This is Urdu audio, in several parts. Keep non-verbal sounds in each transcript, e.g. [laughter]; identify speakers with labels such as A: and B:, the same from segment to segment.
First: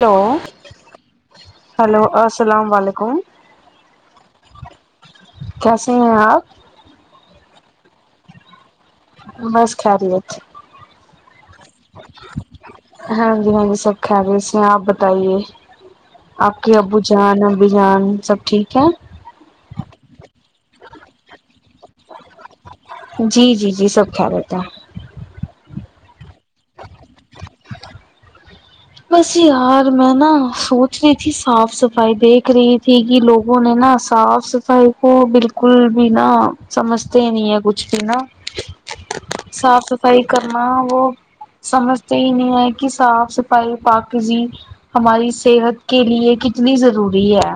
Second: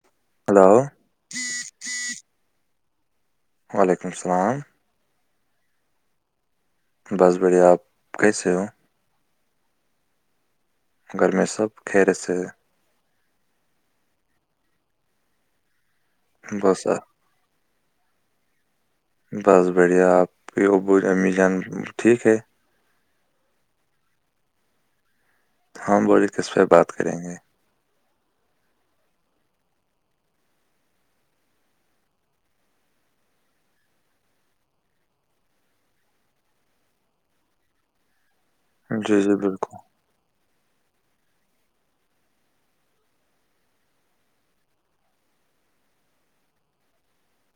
A: ہیلو
B: ہلو
A: ہلو السلام علیکم
B: وعلیکم السلام
A: کیسے ہیں آپ
B: بس بڑھیا آپ کیسے ہو
A: بس خیال یہ
B: گھر میں سب کیر سے
A: ہاں جی ہاں جی سب خ بھی اس میں آپ بتائیے آپ کے
B: بس
A: ابو ان ابھی جان سب ٹھیک ہے
B: بس بڑھیا آپ کی ابو امی جان ٹھیک ہے
A: جی جی جی سب کھا رہتا ہے
B: ہماں بوولے کس پہ بات کریں گے
A: بس یار میں نا سوچ رہی تھی صاف صفائی دیکھ رہی تھی کہ لوگوں نے نا صاف صف صفائی کو بالکل بھی نا سمجھتے نہیں ہے کچھ بھی نا
B: جی جی
A: صاف
B: بالکل
A: صفائی کرنا وہ سمجھتے ہی نہیں ہےئے کہ صاف پ پاک جی ہماری صحت کے لیے کتنی ضروری ہے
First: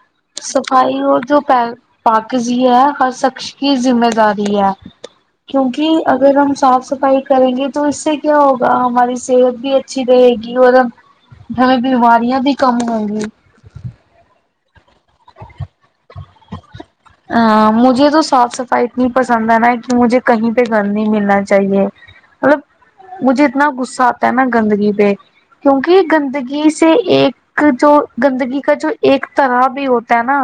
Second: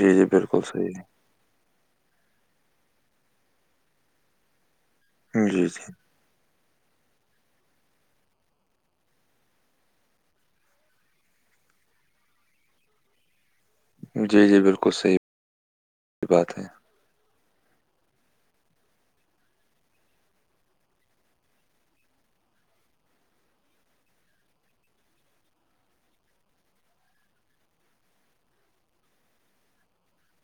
B: جی جی بالکل
A: صفائی
B: صحیح
A: اور دوپہر پاک جی ہے ہر شخص کی ذمہ داری ہے
B: جی جی
A: کیونکہ اگر ہم صاف صفائی کریں گے تو اس سے کیا ہوگا ہماری صحت بھی اچ اچھی رہے گی اور ہمیں بیماریا بھی کم ہووں گی
B: جی جی بالکل صحیح بات ہے
A: ہ مجھے تو صاف صفائی اتنی پسند ہے نا کہ مجھے کہیں پہ گھر نہیں ملنا چاہیے مطلب مجھے اتنا غصہ آتا ہے نا گندگی پہ کیونکہ گندگی سے ایک جو گندگی کا جو ایک طرح بھی ہوتا ہے نا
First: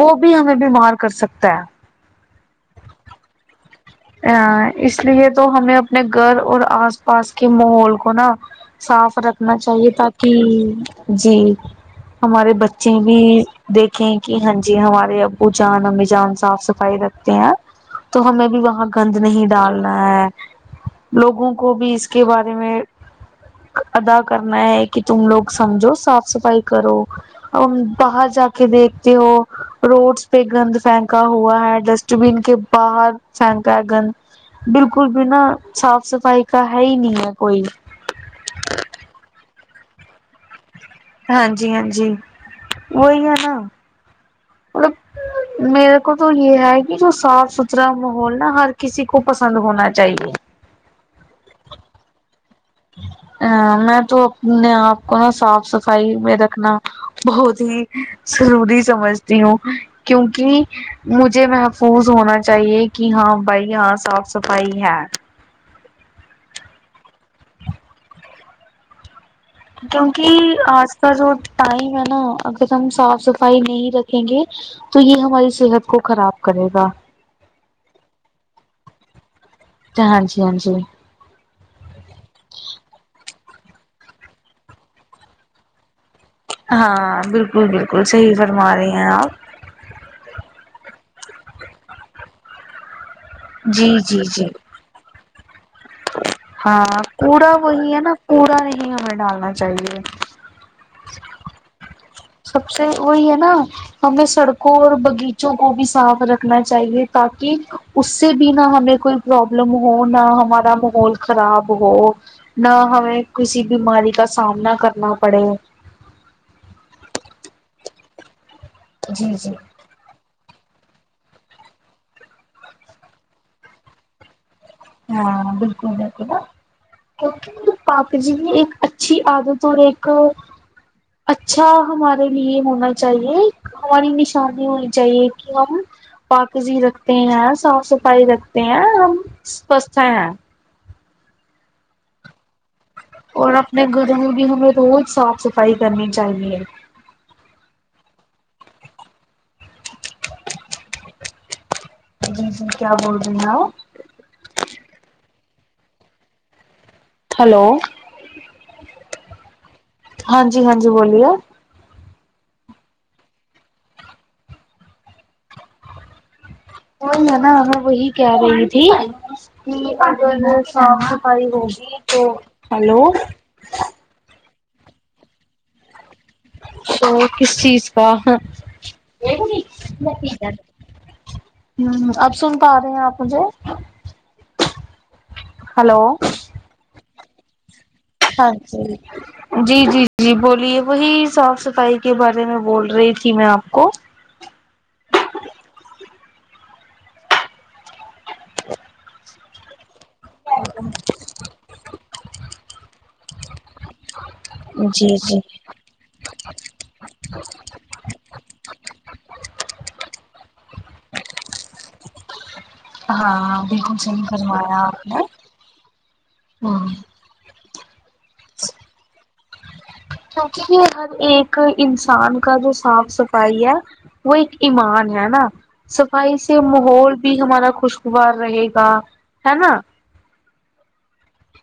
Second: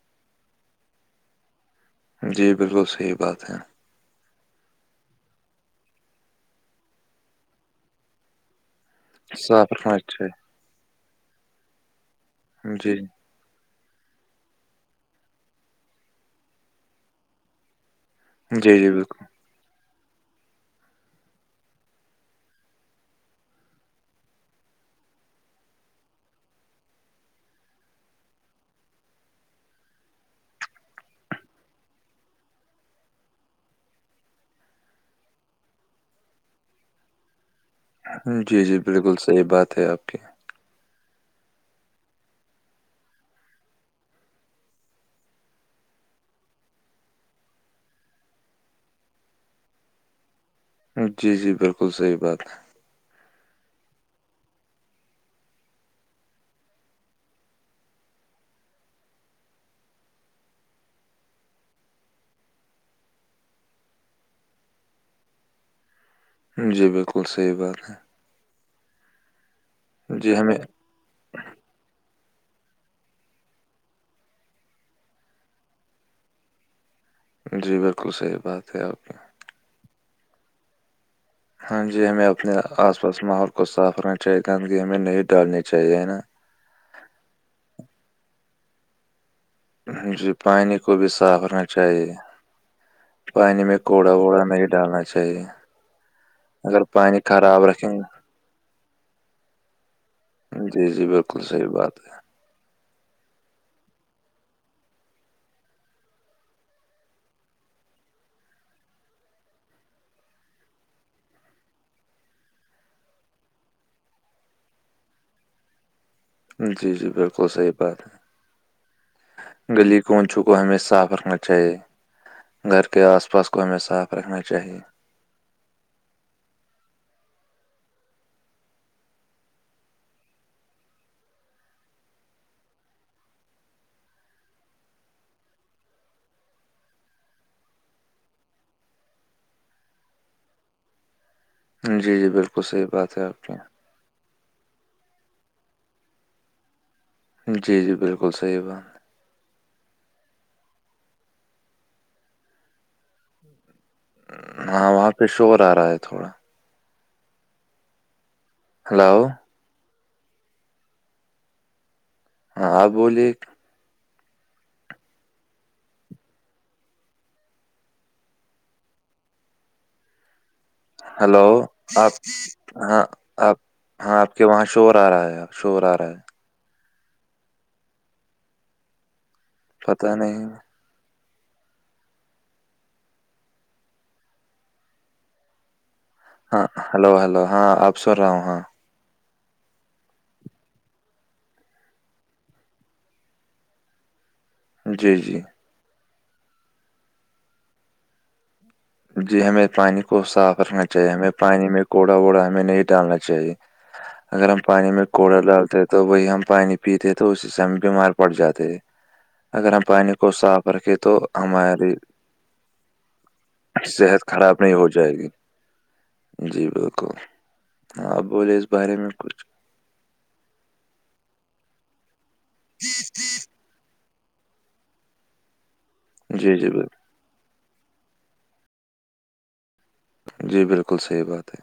A: وہ بھی ہمیں بیمار کر سکتا ہے
B: جی بالکل صحیح بات ہے
A: ا اس لیے تو ہمیں اپنے گھر اور آس پاس کے ماحول کو نا صاف رکھنا چاہیے تاکہ جی ہمارے بچے
B: جی
A: بھی دیکھیں کہ ہاں جی ہمارے ابو جان امی جان صاف صفائی رکھتے ہیں تو ہمیں بھی
B: جی
A: وہاں
B: جی
A: پہ
B: بالکل
A: نہیں ڈالنا ہے لوگوں کو بھی اس کے بارے میں ادا کرنا ہے کہ تم لوگ سمجھو صاف صفائی کرو باہر جا کے دیکھتے ہو روڈس پہ گند پھینکا ہوا ہے ڈسٹ بین کے باہر فھیکا گن بالکل بھی نہ صاف صفائی کا ہے ہی نہیں ہے کوئی
B: جی جی بالکل صحیح بات ہے آپ کی
A: ہاں جی ہاں جی وہی ہے نا مطلب میرے کو تو یہ ہے کہ جو صاف ستھرا ماحول نا ہر کسی کو پسند ہونا چاہیے
B: جی جی بالکل صحیح بات ہے
A: ا میں تو اپنے آپ کو نا صاف صفائی میں رکھنا بہت ہی ضری سمجھتی ہوں کیونکہ مجھے محفوظ ہونا چاہیے کہ ہاں بھائی یہاں صاف صفائی ہے
B: جی بالکل صحیح بات ہے ہے جی ہمیں
A: کیونکہ آج کا جو ٹائم ہے نا اگر ہم صاف صفائی نہیں رکھیں گے تو یہ ہماری صحت کو خراب کرے گا
B: جی بالکل صحیح بات ہے آپ کے یہاں
A: ہاں جی ہاں جی
B: ہاں جی ہمیں اپنے آس پاس ماحول کو صاف رکھنا چاہیے گندگی ہمیں نہیں ڈالنی چاہیے نا
A: ہاں بالکل بالکل صحیح فرما رہے ہیں آپ
B: جی پانی کو بھی صاف رنا چاہیے پانی میں
A: جی
B: کوڑا
A: جی
B: ووڑا
A: جی
B: نہیں ڈالنا چاہیے اگر
A: ہاں
B: پانی
A: کوڑا
B: خراب رکھیں
A: وہی
B: گے
A: ہے نا کوڑا نہیں ہمیں ڈالنا چاہیے
B: جی جی بالکل صحیح بات ہے
A: سب سے وہی ہے نا ہمیں سڑکوں اور باغیچوں کو بھی صاف رکھنا چاہیے تاکہ اس سے بھی نہ ہمیں کوئی پرابلم ہو نہ ہمارا ماحول خراب ہو نہ ہمیں کسی بیماری کا سامنا کرنا پڑے
B: جی جی بالکل صحیح بات ہے
A: جی جی
B: گلی کوونچو کو ہمیں صاف رکھنا چاہیے گھر کے آس پاس کو ہمیں صاف رکھنا چاہیے
A: ہاں بالکل بالکل کیکہ پاپ جی نے ایک اچھی عادت اور ایک اچھا ہمارے لیے ہونا چاہیے ہماری نشانی ہونی چاہیے کی پاکزی رکھتے ہیں صاف صفائی رکھتے ہیں ہم سچھ ہیں
B: جی جی بالکل صحیح بات ہے آپ کے
A: اور
B: یہاں
A: اپنے میں گ رہوں گ ہمیں روز صاف صفائی کرنی چاہیے
B: جی جی بالکل صحیح با
A: جی جی کیا بول رہی ہیں آ
B: ہاں وہاں پہ شور آ رہا ہے تھوڑا
A: ہیلو
B: ہلو
A: ہاں جی ہاں جی بولیے
B: ہاں ہاں بولیے
A: میں نا ہاں وہی کہہ رہی تھی شام
B: ہلو
A: پائی ہوگی
B: آپ
A: تو ہلو
B: ہاں آپ ہاں آپ کے وہاں شور آ رہا ہے شور آ رہا ہے
A: کس چیز کا
B: پتہ نہیں
A: ہ اب سن پا رہے ہیں آپ مجھے ہلو
B: ہاں ہلو ہلو ہاں سن رہا ہوں
A: ہاں جی جی جی جی بولیے وہی صاف صفائی کے بارے میں بول رہی تھی میں آپ کو
B: جی جی
A: [inaudible]
B: جی ہمیں پانی کو صاف رکھنا چاہیے ہمیں پانی میں کوڑا ووڑا ہمیں نہیں ڈالنا چاہیے
A: [inaudible]
B: اگر ہم پانی میں
A: جی جی
B: کوڑا ڈالتے ہیں تو وہی ہم پانی پیتے ہیں تو اسی سے ہم بیمار پڑ جاتے اگر ہم پانی کو صاف رکھیں تو ہماری
A: ہاں بالکل
B: صحت
A: صحیح
B: خراب نہیں
A: فرمایا
B: ہو
A: آپ
B: جائے
A: نے
B: گی جی
A: ہوں
B: بالکل ہاں بولے اس بارے میں کچھ
A: کیونکہ یہ ہر ایک انسان کا جو صاف صفائی ہے وہ ایک ایمان ہے نا صفائی
B: جی
A: سے
B: جی بالکل
A: ماحول بھی ہمارا خوش ار رہے گا ہے نا
B: جی بالکل صحیح بات ہے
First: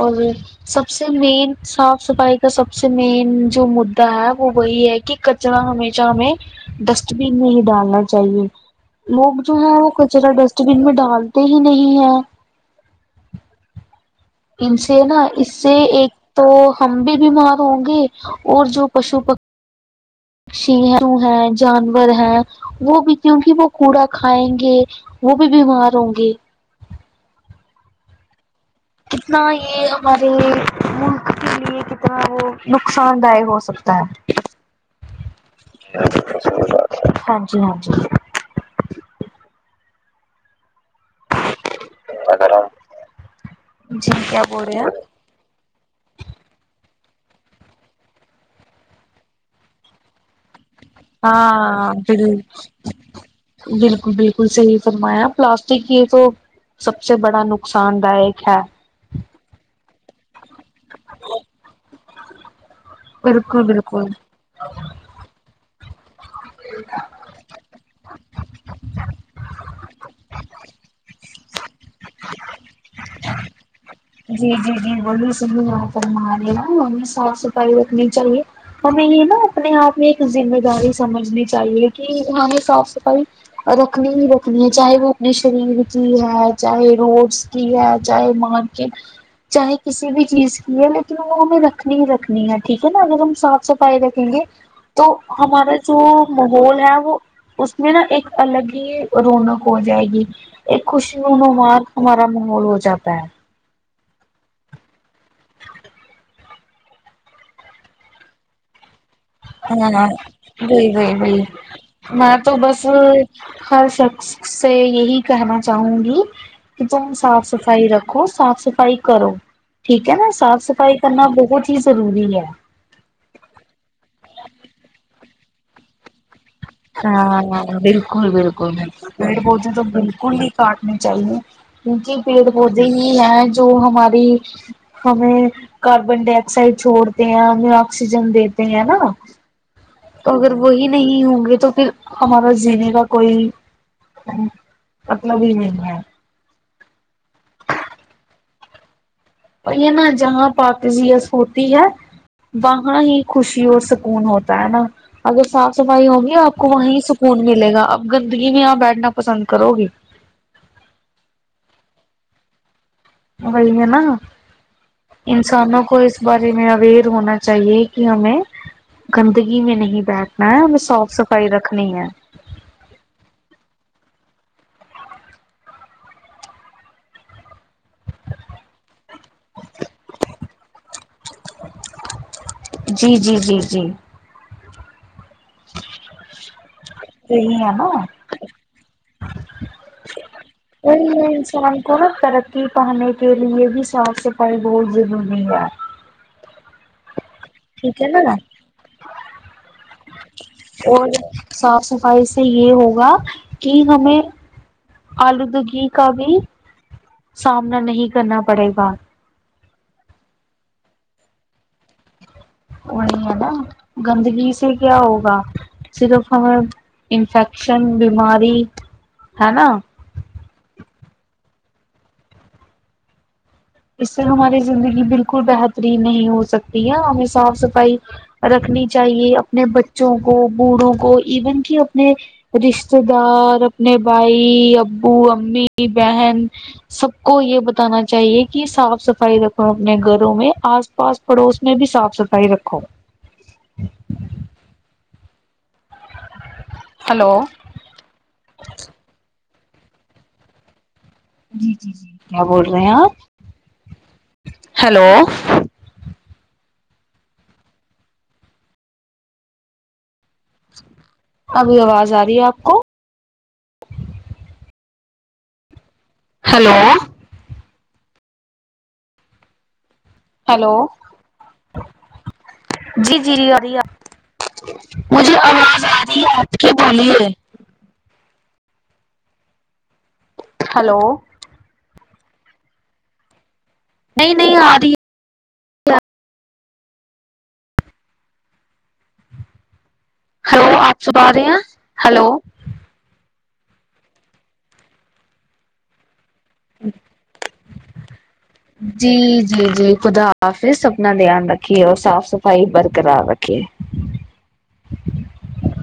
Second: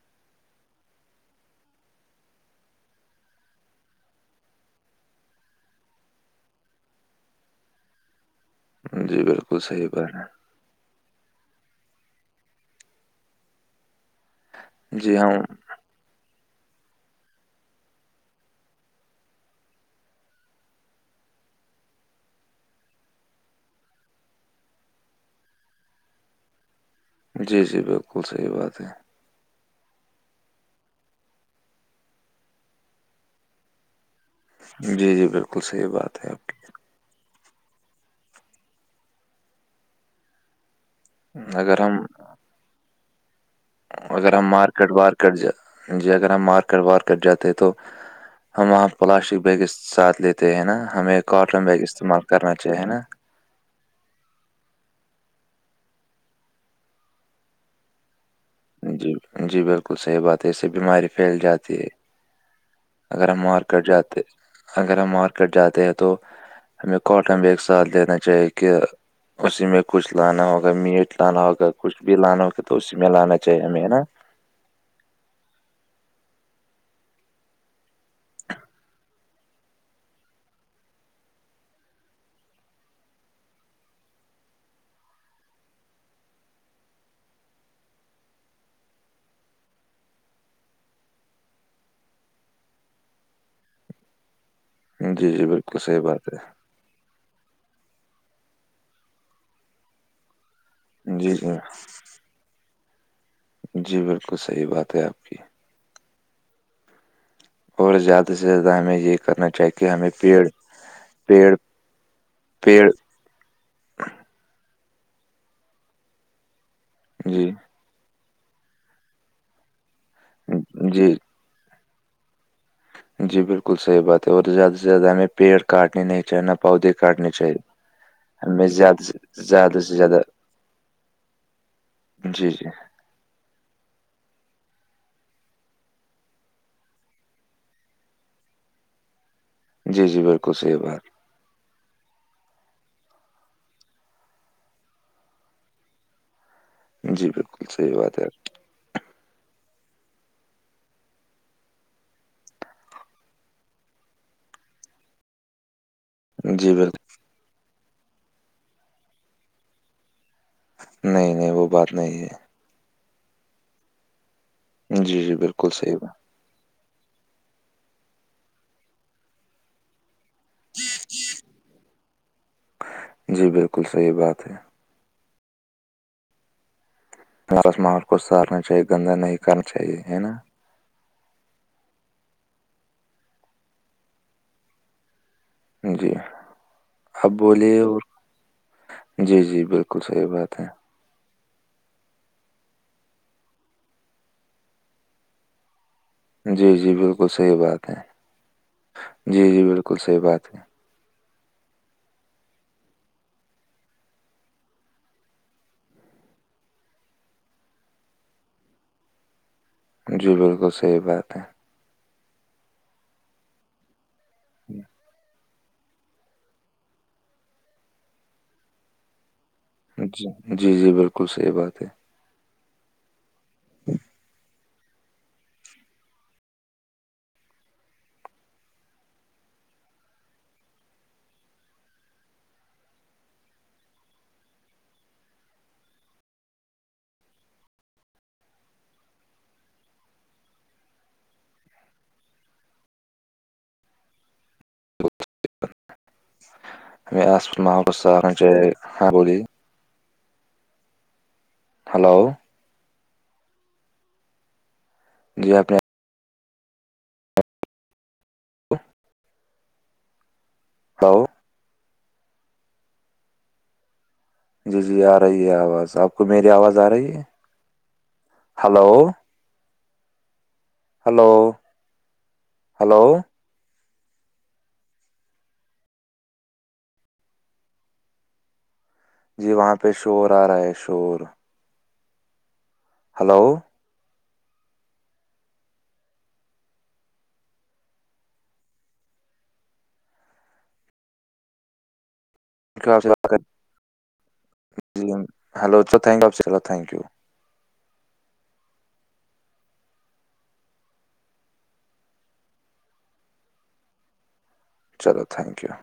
A: اور بھی سب سے مین صاف صفائی کا سب سے مین جو مدا ہے وہ وہی ہے کہ ر ہمیشہ ہمیں ڈسٹ بین میں ہی ڈالنا چاہیے
B: ہے جی
A: لوگ جو
B: بالکل
A: ہے
B: صحیح
A: وہ
B: بات
A: کچرا
B: ہے
A: ڈسٹ بین میں ڈالتے ہی نہیں ہے ان سے نا
B: جی ہم
A: اس سے ایک تو ہم بھی بیمار ہوں گے اور جو پشو پ پکشی ہیں ہیں جانور ہیں وہ بھی کیونکہ وہ کوڑا کھائیں گے وہ بھی بیمار ہوں گے
B: جی جی بالکل صحیح بات ہے
A: کتنا یہ ہمارے ملک کے لیے کتنا وہ نقصان دہ ہو سکتا
B: ہے جی جی بالکل صحیح بات ہے آپ
A: ہاں جی ہاں جی
B: اگر ہم
A: جی کیا بول رہے آپ
B: کٹ جا ج اگر ہم مار کروار کٹ جاتے تو ہم وہاں پلاسٹک بیگ ساتھ لیتے ہیں نا ہمیں کاٹن بیگ
A: ہاں
B: استعمال
A: بال
B: کرنا چاہے نا
A: بالکل بالکل صحیح فرمایا پلاسٹک یہ تو سب سے بڑا نقصان دائک ہے
B: جی جی بالکل صحیح بات ہے اس سے بیماری پھیل جاتی ہے
A: [inaudible]
B: اگر ہم
A: بالکل
B: مارکیٹ
A: بالکل
B: جاتے اگر ہم مارکیٹ جاتے ہیں تو ہمیں کاٹن بھی ایک ساتھ دینا چاہیے کہ اسی میں کچھ لانا ہوگا میٹ لانا ہوگا کچھ بھی لانا ہوگا تو اسی میں لانا چاہیے ہمیں ہے نا
A: جی جی جی بے س یہاں پر ہم رہے نا ہمیں صاف صفائی رکھنی چاہیے ہمیں یہ نا اپنے آپ میں ایک ذمہ داری سمجھنی چاہیے کہ ہمیں صاف صفائی رکھنی ہی رکھنی ہے چاہے وہ اپنے شریر کی ہے چاہے روڈس کی ہے چاہے مارکیٹ چاہے کسی بھی چیز کی ہے لیکن وہ ہمیں رکھنی ہی رکھنی ہے ٹھیک ہے نا اگر ہم صاف صفائی رکھیں گے تو
B: جی جی
A: ہمارا
B: بالکل
A: جو
B: صحیح بات
A: ماحول ہے وہ اس میں نا ایک الگ ہی رونق ہو جائے گی ایک خوش
B: ہے جی جی
A: نونمار ہمارا ماحول ہو جاتا ہے
B: جی بالکل صحیح بات ہے آپ کی اور زیادہ سے زیادہ ہمیں یہ کرنا چاہیے کہ
A: ہاں
B: ہمیں پیڑ
A: وہئی گئی بھایی
B: پیڑ
A: میں تو بس
B: پیڑ
A: ہر شخص سے یہی کہنا چاہوں گی کہ تم صاف
B: جی
A: صفائی رکھ رکھو صاف صفائی کرو ٹھیک ہے نا صاف صفائی
B: جی
A: کرنا بہت ہی ضروری ہے
B: جی بالکل صحیح بات ہے اور زیادہ سے زیادہ ہمیں پیڑ کاٹنے نہیں چاہیے نہ پودے کاٹنے
A: ہاں
B: چاہیے
A: بالکل
B: ہمیں
A: بالکل
B: زیادہ
A: بکل
B: سے
A: پیڑ پودے
B: زیادہ
A: تو
B: سے زیادہ
A: بالکل نہیں کاٹنے چاہیے کیونکہ پیڑ
B: جی جی
A: پودے ہی ہیں جو ہماری ہمیں کاربن ڈائی آکسائڈ چھوڑتے ہیں ہمیں آکسیجن دیتے ہیں نا
B: جی جی
A: تو اگر
B: بالکل صحیح
A: وہی
B: بات
A: نہیں ہوں گے تو پھر ہمارا جینے کا کوئی مطلب ہی نہیں ہے
B: جی بالکل صحیح بات ہے آپ‌ کی
A: وہی نا جہاں پاکزیس ہوتی ہے وہاں ہی خوشی اور سکون ہوتا ہے نا اگر صاف صفائی ہوگی آپ کو
B: جی
A: وہیں
B: بالکل
A: سکون ملے گا اب گندگی میں یہاں بیٹھنا پسند کرو گی
B: نہیں نہیں وہ بات نہیں ہے
A: وہی ہے نا
B: ہے جی جی بالکل
A: انسانوں
B: صحیح
A: کو اس بارے میں اوئر ہونا چاہیے کہ ہمیں گندگی میں نہیں بیٹھ نا ہے ہمیں صاف صفائی رکھنی ہے
B: جی بالکل صحیح بات ہے ہر ایک ماحول کو سارنا چاہیے گندا نہیں کرنا چاہیے ہے نا
A: جی جی جی جی
B: جی آپ
A: یہی ہے
B: بولیے
A: نا
B: اور جی جی بالکل صحیح بات ہے
A: یہ ہے انسان کو ترقی پانے کے لیے بھی صاف صفائی بہت ضروری ہے
B: جی جی بالکل صحیح بات ہے
A: ٹھیک نا
B: جی جی بالکل صحیح بات ہے
A: اور صاف صفائی سے یہ ہوگا کہ ہمیں آلودگی کا بھی سامنا نہیں کرنا پڑے گا
B: جی بالکل صحیح بات ہے
A: وہی ہے نا گندگی سے کیا ہوگا صرف ہمیں انفیکشن بیماری ہے نا
B: جی جی جی بالکل صحیح بات ہے
A: اس سے ہماری زندگی بالکل بہترین نہیں ہو سکتی ہے ہمیں صاف صفائی رکھنی چاہیے اپنے بچوں کو بوڑھوں کو ایون کہ اپنے رشتے دار اپنے بھائی ابو امی بہن سب کو یہ بتانا چاہیے کہ کہ صاف صفائی رکھو اپنے گھروں میں آس پاس پڑوس میں بھی صاف صفائی رکھو ہلو
B: آ م کس ہاں بولی
A: جی جی جی
B: ہلو
A: کیا بول رہے ہیں آپ ہلو
B: جی اپنے
A: [inaudible]
B: [unintelligible]
A: ابھی آواز آ رہی ہے آپ کو
B: جی جی آ رہی ہے آواز آپ کو میری
A: ہلو
B: آواز آ رہی ہے ہلو
A: ہیلو
B: ہلو ہلو
A: جی جی جی آرہی ہے مجھے آواز آ رہی آپ کی بولیے
B: جی وہاں پہ شور آ رہا ہے
A: ہلو
B: شور ہلو
A: نہیں نہیں آ رہی ہلو آپ سب آ رہے ہیں ہلو
B: آپ سے جی ہلولو تھینک یو آپ سےلو تھینک یو
A: جی جی جی خدا حافظ اپنا دھیان رکھیے اور صاف صفائی برقرار رکھیے
B: چلو تھینک یو